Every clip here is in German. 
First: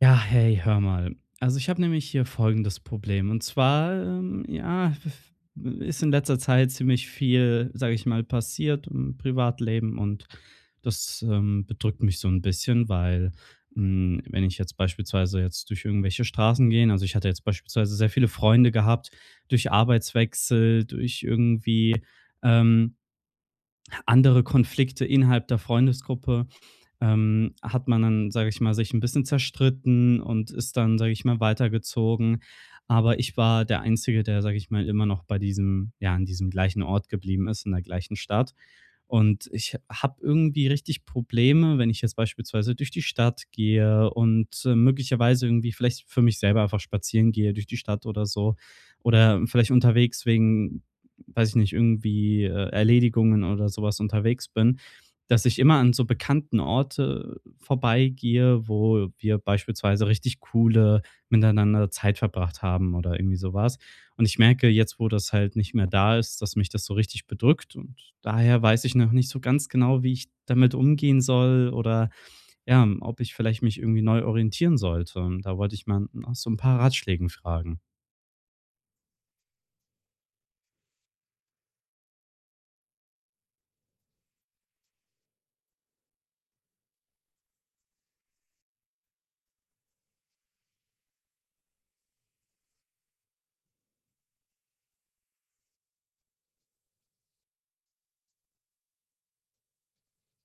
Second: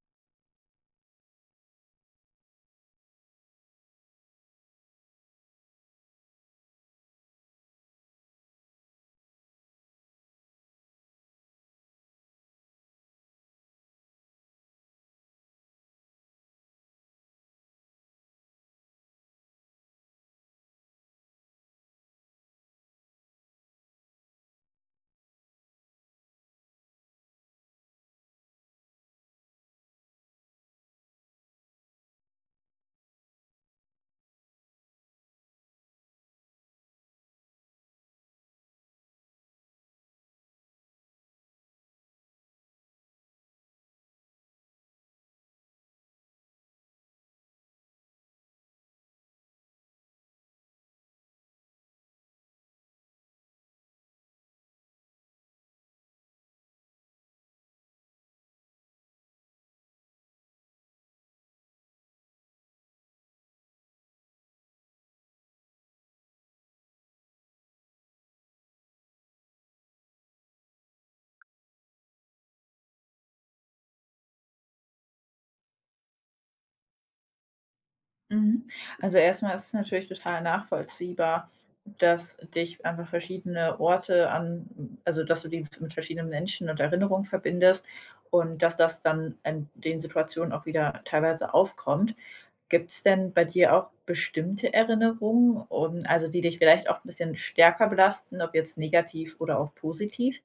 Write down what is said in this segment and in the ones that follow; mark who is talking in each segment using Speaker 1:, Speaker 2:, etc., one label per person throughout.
Speaker 1: Ja, hey, hör mal. Also ich habe nämlich hier folgendes Problem. Und zwar, ist in letzter Zeit ziemlich viel, sage ich mal, passiert im Privatleben und das bedrückt mich so ein bisschen, weil wenn ich jetzt beispielsweise jetzt durch irgendwelche Straßen gehe, also ich hatte jetzt beispielsweise sehr viele Freunde gehabt, durch Arbeitswechsel, durch irgendwie ähm, andere Konflikte innerhalb der Freundesgruppe hat man dann, sage ich mal, sich ein bisschen zerstritten und ist dann, sage ich mal, weitergezogen. Aber ich war der Einzige, der, sage ich mal, immer noch bei an diesem gleichen Ort geblieben ist, in der gleichen Stadt. Und ich habe irgendwie richtig Probleme, wenn ich jetzt beispielsweise durch die Stadt gehe und, möglicherweise irgendwie vielleicht für mich selber einfach spazieren gehe durch die Stadt oder so oder vielleicht unterwegs wegen, weiß ich nicht, irgendwie, Erledigungen oder sowas unterwegs bin, dass ich immer an so bekannten Orte vorbeigehe, wo wir beispielsweise richtig coole miteinander Zeit verbracht haben oder irgendwie sowas. Und ich merke jetzt, wo das halt nicht mehr da ist, dass mich das so richtig bedrückt und daher weiß ich noch nicht so ganz genau, wie ich damit umgehen soll oder, ja, ob ich vielleicht mich irgendwie neu orientieren sollte. Und da wollte ich mal nach so ein paar Ratschlägen fragen.
Speaker 2: Mhm. Also erstmal ist es natürlich total nachvollziehbar, dass dich einfach verschiedene Orte dass du die mit verschiedenen Menschen und Erinnerungen verbindest und dass das dann in den Situationen auch wieder teilweise aufkommt. Gibt es denn bei dir auch bestimmte Erinnerungen, um also die dich vielleicht auch ein bisschen stärker belasten, ob jetzt negativ oder auch positiv?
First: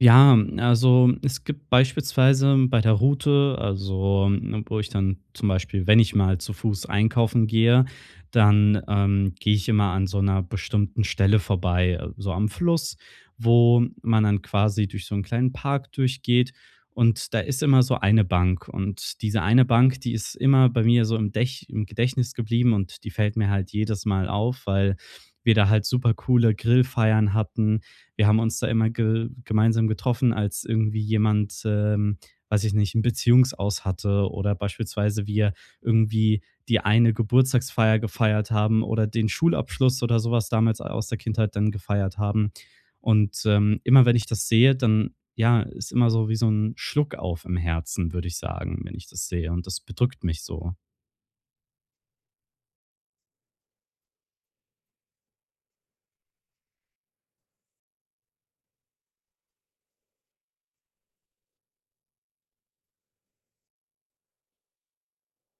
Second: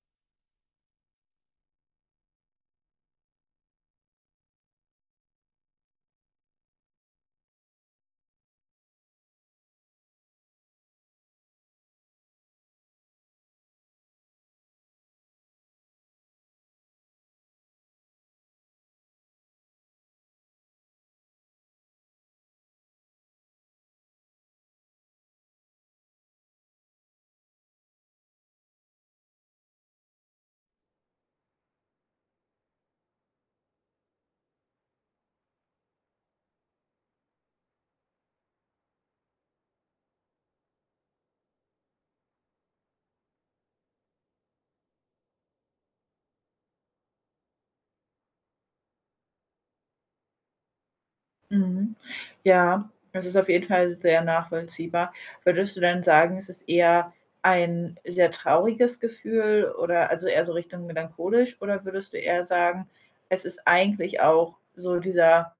Speaker 1: Ja, also es gibt beispielsweise bei der Route, also wo ich dann zum Beispiel, wenn ich mal zu Fuß einkaufen gehe, dann gehe ich immer an so einer bestimmten Stelle vorbei, so am Fluss, wo man dann quasi durch so einen kleinen Park durchgeht. Und da ist immer so eine Bank. Und diese eine Bank, die ist immer bei mir so im, Dech im Gedächtnis geblieben und die fällt mir halt jedes Mal auf, weil wir da halt super coole Grillfeiern hatten. Wir haben uns da immer ge gemeinsam getroffen, als irgendwie jemand, weiß ich nicht, 'n Beziehungsaus hatte oder beispielsweise wir irgendwie die eine Geburtstagsfeier gefeiert haben oder den Schulabschluss oder sowas damals aus der Kindheit dann gefeiert haben. Und, immer wenn ich das sehe, dann, ja, ist immer so wie so ein Schluck auf im Herzen, würde ich sagen, wenn ich das sehe und das bedrückt mich so.
Speaker 2: Mhm. Ja, das ist auf jeden Fall sehr nachvollziehbar. Würdest du dann sagen, es ist eher ein sehr trauriges Gefühl oder also eher so Richtung melancholisch, oder würdest du eher sagen, es ist eigentlich auch so dieser,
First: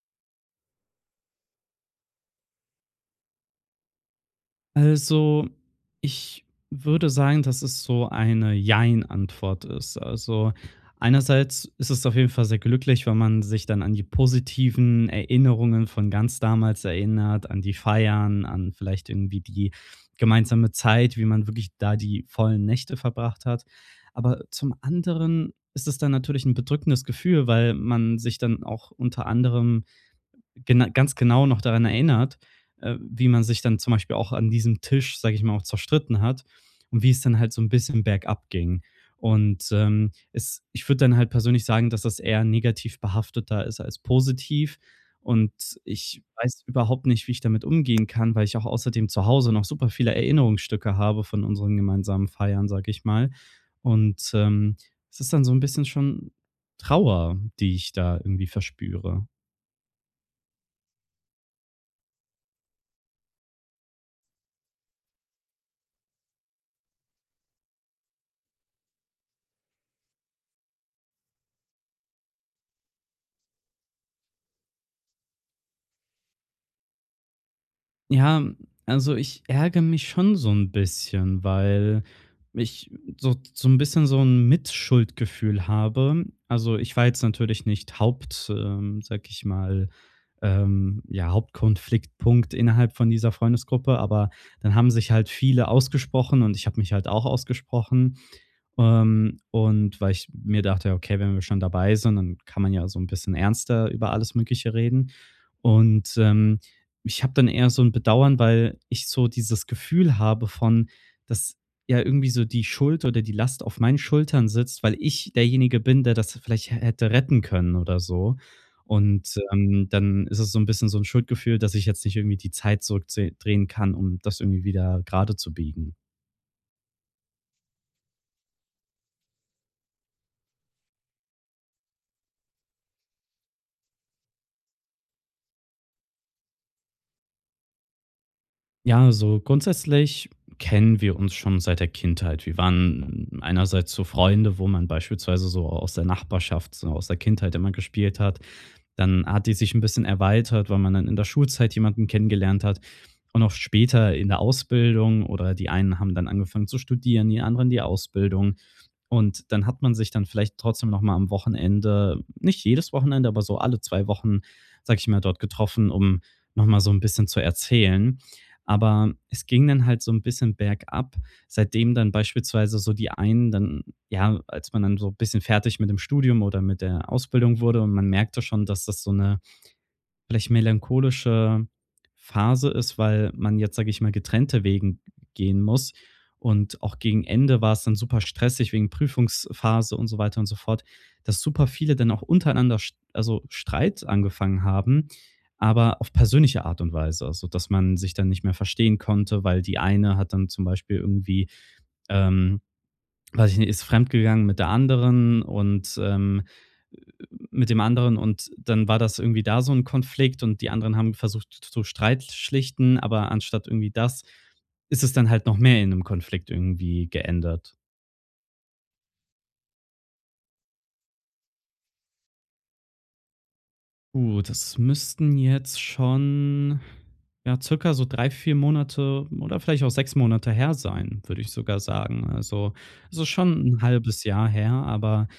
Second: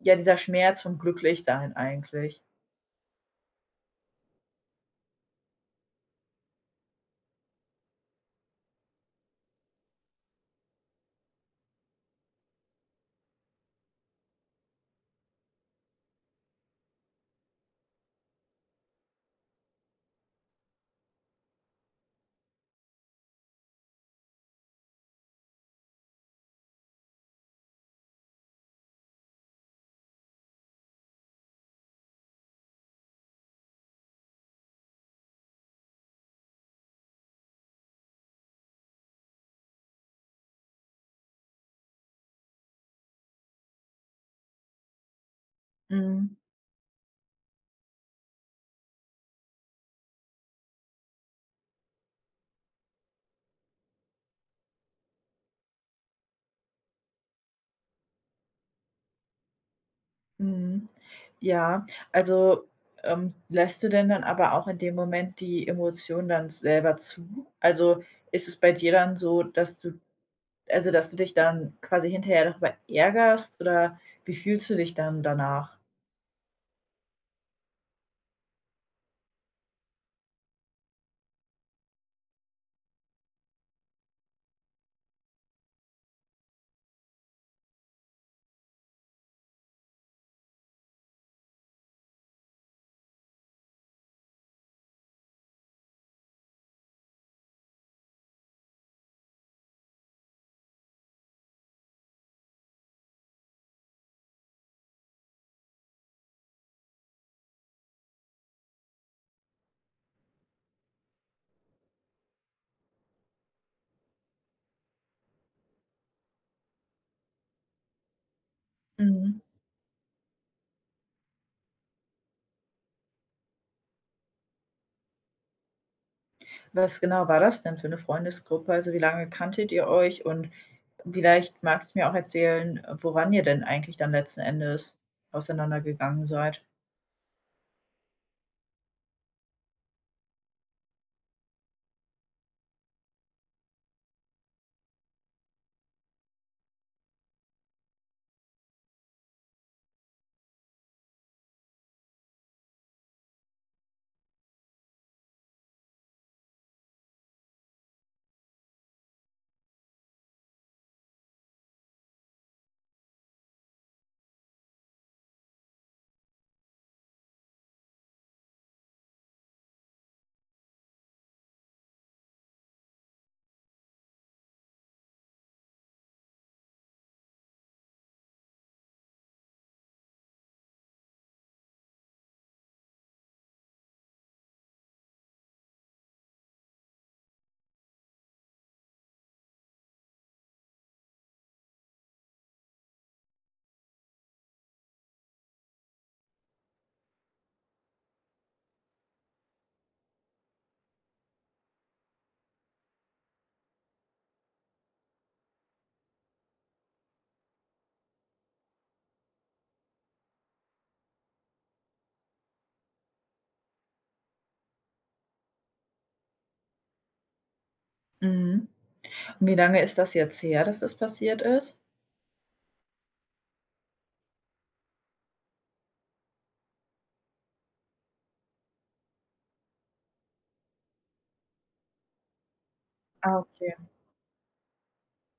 Speaker 2: ja, dieser Schmerz vom Glücklichsein eigentlich?
Speaker 1: Also, ich würde sagen, dass es so eine Jein-Antwort ist. Also, einerseits ist es auf jeden Fall sehr glücklich, wenn man sich dann an die positiven Erinnerungen von ganz damals erinnert, an die Feiern, an vielleicht irgendwie die gemeinsame Zeit, wie man wirklich da die vollen Nächte verbracht hat. Aber zum anderen ist es dann natürlich ein bedrückendes Gefühl, weil man sich dann auch unter anderem gena ganz genau noch daran erinnert, wie man sich dann zum Beispiel auch an diesem Tisch, sage ich mal, auch zerstritten hat und wie es dann halt so ein bisschen bergab ging. Und, es ich würde dann halt persönlich sagen, dass das eher negativ behafteter ist als positiv. Und ich
Speaker 2: Mhm.
Speaker 1: weiß überhaupt nicht, wie ich damit umgehen kann, weil ich auch außerdem zu Hause noch super viele Erinnerungsstücke habe von unseren gemeinsamen Feiern, sage ich mal. Und, es ist dann so ein bisschen schon Trauer, die ich da irgendwie verspüre.
Speaker 2: Mhm. Ja, also, lässt du denn dann aber auch in dem Moment die Emotion dann selber zu? Also, ist es bei dir dann so, dass dass du dich dann quasi hinterher darüber ärgerst, oder wie fühlst du dich dann danach?
Speaker 1: Ja, also ich ärgere mich schon so ein bisschen, weil ich so ein bisschen so ein Mitschuldgefühl habe. Also, ich war jetzt natürlich nicht Haupt sage ich mal, ja, Hauptkonfliktpunkt innerhalb von dieser Freundesgruppe, aber dann haben sich halt viele ausgesprochen und ich habe mich halt auch ausgesprochen. Und weil ich mir dachte, okay, wenn wir schon dabei sind, dann kann man ja so ein bisschen ernster über alles Mögliche reden. Und, ich habe dann eher so ein Bedauern, weil ich so dieses Gefühl habe von, dass ja irgendwie so die Schuld oder die Last auf meinen Schultern sitzt, weil ich derjenige bin, der das vielleicht hätte retten können oder so. Und,
Speaker 2: Mhm.
Speaker 1: dann ist es so ein bisschen so ein Schuldgefühl, dass ich jetzt nicht irgendwie die Zeit zurückdrehen kann, um das irgendwie wieder gerade zu biegen.
Speaker 2: Was genau war das denn für eine Freundesgruppe? Also, wie lange kanntet ihr euch? Und vielleicht magst du mir auch erzählen, woran ihr denn eigentlich dann letzten Endes auseinandergegangen seid?
Speaker 1: Ja, so grundsätzlich kennen wir uns schon seit der Kindheit. Wir waren einerseits so Freunde, wo man beispielsweise so aus der Nachbarschaft, so aus der Kindheit immer gespielt hat. Dann hat die sich ein bisschen erweitert, weil man dann in der Schulzeit jemanden kennengelernt hat und auch später in der Ausbildung oder die einen haben dann angefangen zu studieren, die anderen die Ausbildung. Und dann hat man sich dann vielleicht trotzdem noch mal am Wochenende, nicht jedes Wochenende, aber so alle 2 Wochen, sage ich mal, dort getroffen, um noch mal so ein bisschen zu erzählen. Aber es ging dann halt so ein bisschen bergab, seitdem dann beispielsweise so die einen dann, ja, als man dann so ein bisschen fertig mit dem Studium oder mit der Ausbildung wurde und man merkte schon, dass das so eine vielleicht melancholische Phase ist, weil man jetzt, sage ich mal, getrennte Wegen gehen muss. Und auch gegen Ende war es dann super stressig wegen Prüfungsphase und so weiter und so fort, dass super viele dann auch untereinander, Streit angefangen haben, aber auf persönliche Art und Weise, also dass man sich dann nicht mehr verstehen konnte, weil die eine hat dann zum Beispiel irgendwie ähm, weiß ich nicht, ist fremdgegangen mit der anderen und, mit dem anderen und dann war das irgendwie da so ein Konflikt und die anderen haben versucht zu Streit schlichten, aber anstatt irgendwie das, ist es dann halt noch mehr in einem Konflikt irgendwie geändert.
Speaker 2: Mhm. Und wie lange ist das jetzt her, dass das passiert ist?
Speaker 1: Gut, das müssten jetzt schon, ja, circa so 3 bis 4 Monate oder vielleicht auch 6 Monate her sein, würde ich sogar sagen. Also, es ist
Speaker 2: Ah,
Speaker 1: schon
Speaker 2: okay.
Speaker 1: ein halbes Jahr her, aber,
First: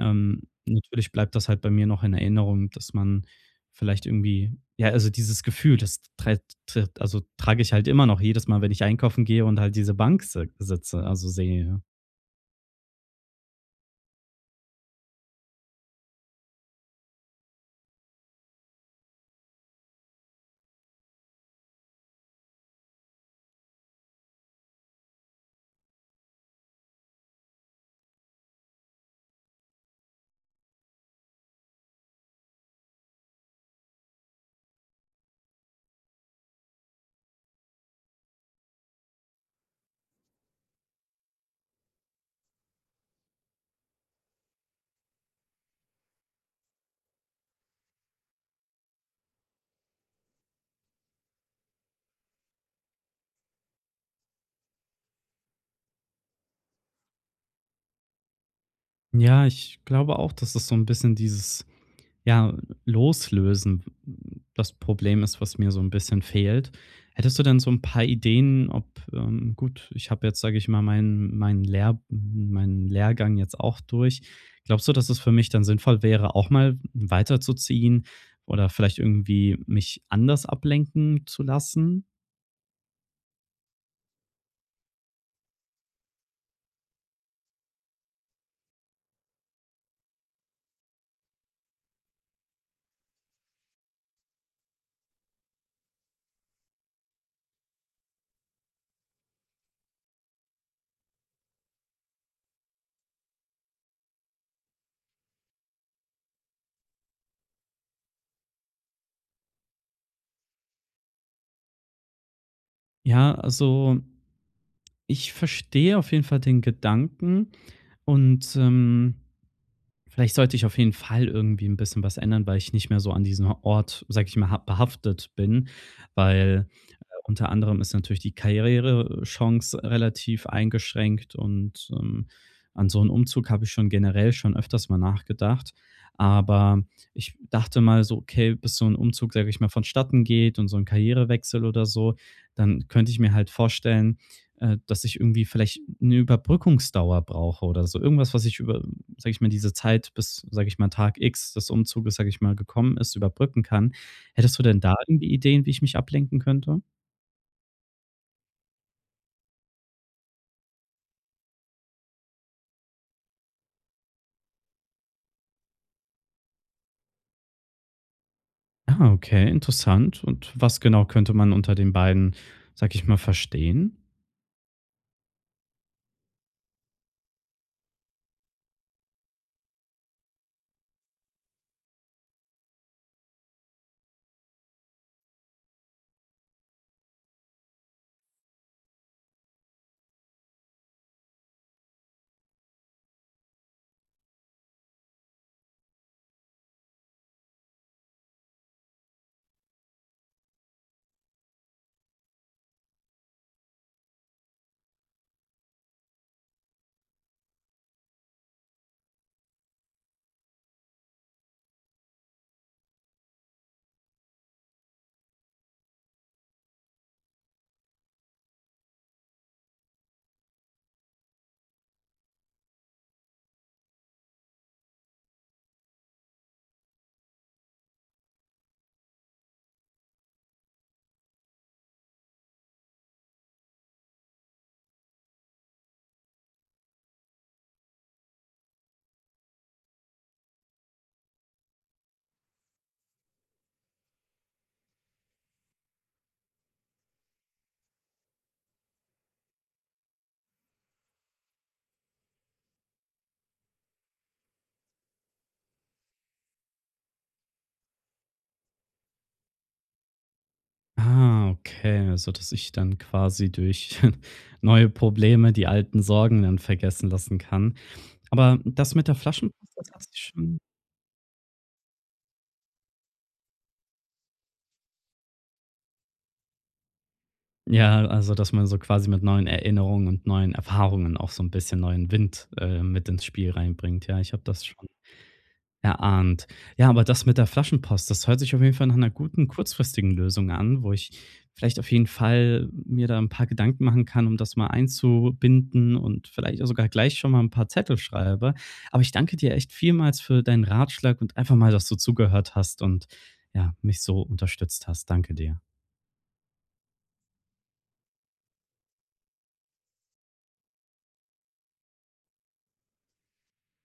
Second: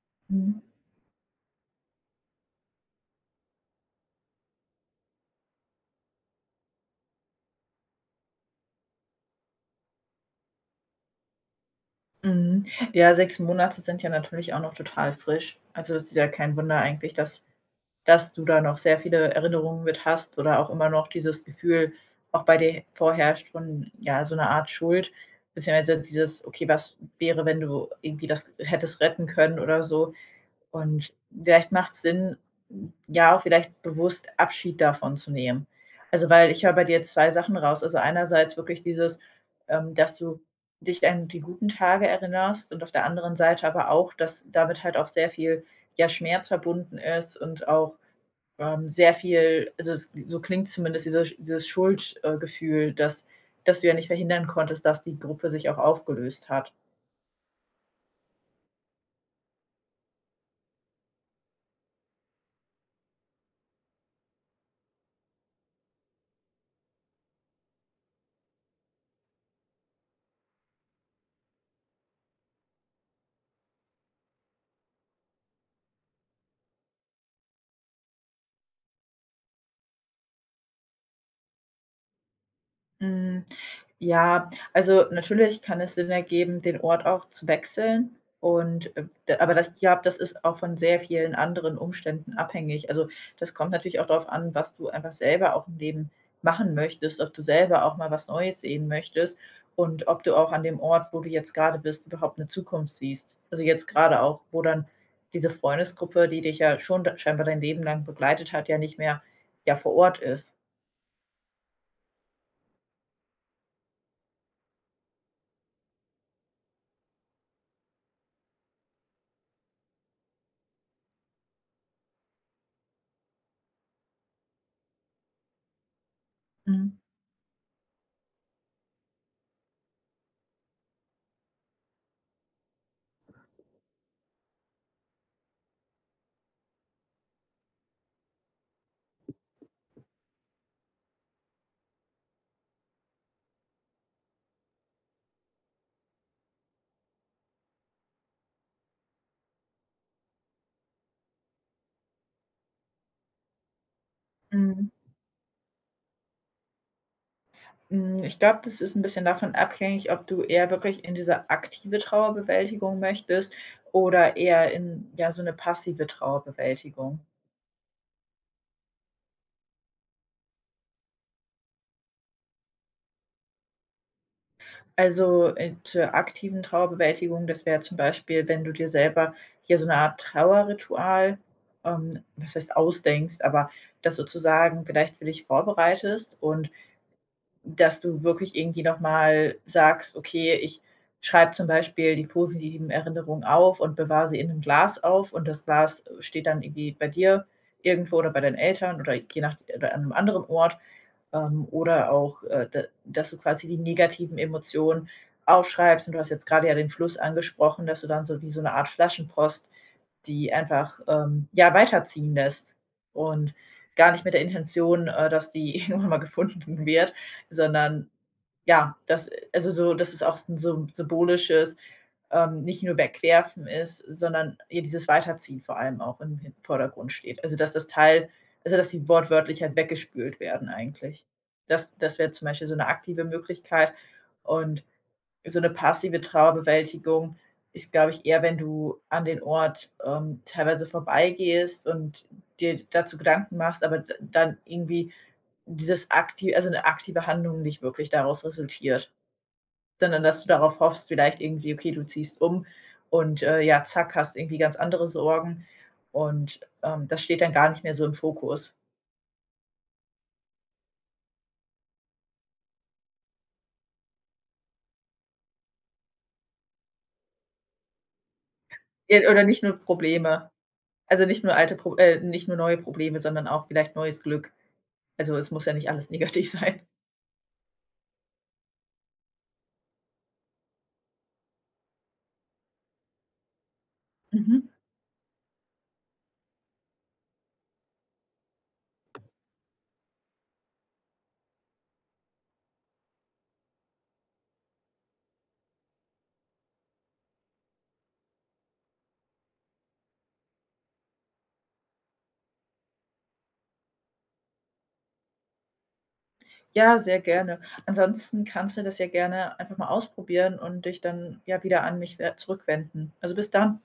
Speaker 2: Mhm.
Speaker 1: natürlich bleibt das halt bei mir noch in Erinnerung, dass man vielleicht irgendwie, ja, also dieses Gefühl, das trage ich halt immer noch jedes Mal, wenn ich einkaufen gehe und halt diese Bank sehe.
Speaker 2: Mhm. Ja, 6 Monate sind ja natürlich auch noch total frisch. Also, das ist ja kein Wunder eigentlich, dass du da noch sehr viele Erinnerungen mit hast, oder auch immer noch dieses Gefühl auch bei dir vorherrscht von, ja, so 'ner Art Schuld, beziehungsweise dieses: „Okay, was wäre, wenn du irgendwie das hättest retten können oder so?“ Und vielleicht macht's Sinn, ja, auch vielleicht bewusst Abschied davon zu nehmen. Also, weil ich höre bei dir 2 Sachen raus. Also, einerseits wirklich dieses, dass du dich an die guten Tage erinnerst, und auf der anderen Seite aber auch, dass damit halt auch sehr viel, ja, Schmerz verbunden ist, und auch sehr viel, also es, so klingt zumindest dieses Schuldgefühl, dass du ja nicht verhindern konntest, dass die Gruppe sich auch aufgelöst hat.
Speaker 1: Ja, ich glaube auch, dass es so ein bisschen dieses, ja, loslösen das Problem ist, was mir so ein bisschen fehlt. Hättest du denn so ein paar Ideen, ob gut, ich habe jetzt, sage ich mal, meinen Lehrgang jetzt auch durch. Glaubst du, dass es für mich dann sinnvoll wäre, auch mal weiterzuziehen oder vielleicht irgendwie mich anders ablenken zu lassen?
Speaker 2: Hm, ja, also, natürlich kann es Sinn ergeben, den Ort auch zu wechseln, und, d aber das, ja, das ist auch von sehr vielen anderen Umständen abhängig. Also, das kommt natürlich auch darauf an, was du einfach selber auch im Leben machen möchtest, ob du selber auch mal was Neues sehen möchtest und ob du auch an dem Ort, wo du jetzt gerade bist, überhaupt eine Zukunft siehst. Also, jetzt gerade auch, wo dann diese Freundesgruppe, die dich ja schon scheinbar dein Leben lang begleitet hat, ja nicht mehr, ja, vor Ort ist.
Speaker 1: Ja, also, ich verstehe auf jeden Fall den Gedanken und, vielleicht sollte ich auf jeden Fall irgendwie ein bisschen was ändern, weil ich nicht mehr so an diesem Ort, sage ich mal, ha behaftet bin, weil,
Speaker 2: Mhm,
Speaker 1: unter anderem ist natürlich die Karrierechance relativ eingeschränkt und, an so 'n Umzug habe ich schon generell schon öfters mal nachgedacht. Aber ich dachte mal so: „Okay, bis so ein Umzug, sage ich mal, vonstatten geht und so ein Karrierewechsel oder so, dann könnte ich mir halt vorstellen, dass ich irgendwie vielleicht eine Überbrückungsdauer brauche oder so.“ Irgendwas, was ich über, sage ich mal, diese Zeit bis, sage ich mal, Tag X des Umzuges, sage ich mal, gekommen ist, überbrücken kann. Hättest du denn
Speaker 2: mhm.
Speaker 1: da irgendwie Ideen, wie ich mich ablenken könnte?
Speaker 2: Hm, ich glaube, das ist ein bisschen davon abhängig, ob du eher wirklich in diese aktive Trauerbewältigung möchtest oder eher in, ja, so eine passive Trauerbewältigung.
Speaker 1: Ah, okay, interessant. Und was genau könnte man unter den beiden, sag ich mal, verstehen?
Speaker 2: Also, zur aktiven Trauerbewältigung, das wäre zum Beispiel, wenn du dir selber hier so eine Art Trauerritual, was heißt, ausdenkst, aber das sozusagen vielleicht für dich vorbereitest. Und dass du wirklich irgendwie noch mal sagst: „Okay, ich schreibe zum Beispiel die positiven Erinnerungen auf und bewahre sie in einem Glas auf, und das Glas steht dann irgendwie bei dir irgendwo oder bei deinen Eltern oder je nach oder an einem anderen Ort.“ Oder auch, da dass du quasi die negativen Emotionen aufschreibst. Und du hast jetzt gerade ja den Fluss angesprochen, dass du dann so wie so eine Art Flaschenpost die einfach, ja, weiterziehen lässt, und gar nicht mit der Intention, dass die irgendwann mal gefunden wird, sondern, ja, das dass es auch s 'n so ein symbolisches, nicht nur Wegwerfen ist, sondern eher dieses Weiterziehen vor allem auch im Hin Vordergrund steht. Also, dass das Teil also, dass die wortwörtlich halt weggespült werden eigentlich. Das wäre zum Beispiel so eine aktive Möglichkeit, und so eine passive Trauerbewältigung ist, glaube ich, eher, wenn du an den Ort, teilweise vorbeigehst und dir dazu Gedanken machst, aber d dann irgendwie dieses akti also eine aktive Handlung nicht wirklich daraus resultiert, sondern dass du darauf hoffst, vielleicht irgendwie, okay, du ziehst um, und, ja, zack, hast irgendwie ganz andere Sorgen, und, das steht dann gar nicht mehr so im Fokus.
Speaker 1: Ah, okay, also dass ich dann quasi durch neue Probleme die alten Sorgen dann vergessen lassen kann. Aber das mit der
Speaker 2: Oder nicht
Speaker 1: Flaschenpost,
Speaker 2: nur
Speaker 1: das hat sich
Speaker 2: Probleme.
Speaker 1: schon.
Speaker 2: Also, nicht nur neue Probleme, sondern auch vielleicht neues Glück. Also, es muss ja nicht alles negativ sein.
Speaker 1: Ja, also, dass man so quasi mit neuen Erinnerungen und neuen Erfahrungen auch so ein bisschen neuen Wind, mit ins Spiel reinbringt. Ja, ich habe das
Speaker 2: Mhm.
Speaker 1: schon erahnt. Ja, aber das mit der Flaschenpost, das hört sich auf jeden Fall nach einer guten kurzfristigen Lösung an, wo ich vielleicht auf jeden Fall mir da ein paar Gedanken machen kann, um das mal einzubinden und vielleicht auch sogar gleich schon mal ein paar Zettel schreibe. Aber ich danke dir echt vielmals für deinen Ratschlag und einfach mal, dass du zugehört hast und, ja, mich so unterstützt hast. Danke dir.
Speaker 2: Ja, sehr gerne. Ansonsten kannst du das ja gerne einfach mal ausprobieren und dich dann ja wieder an mich we zurückwenden. Also, bis dann.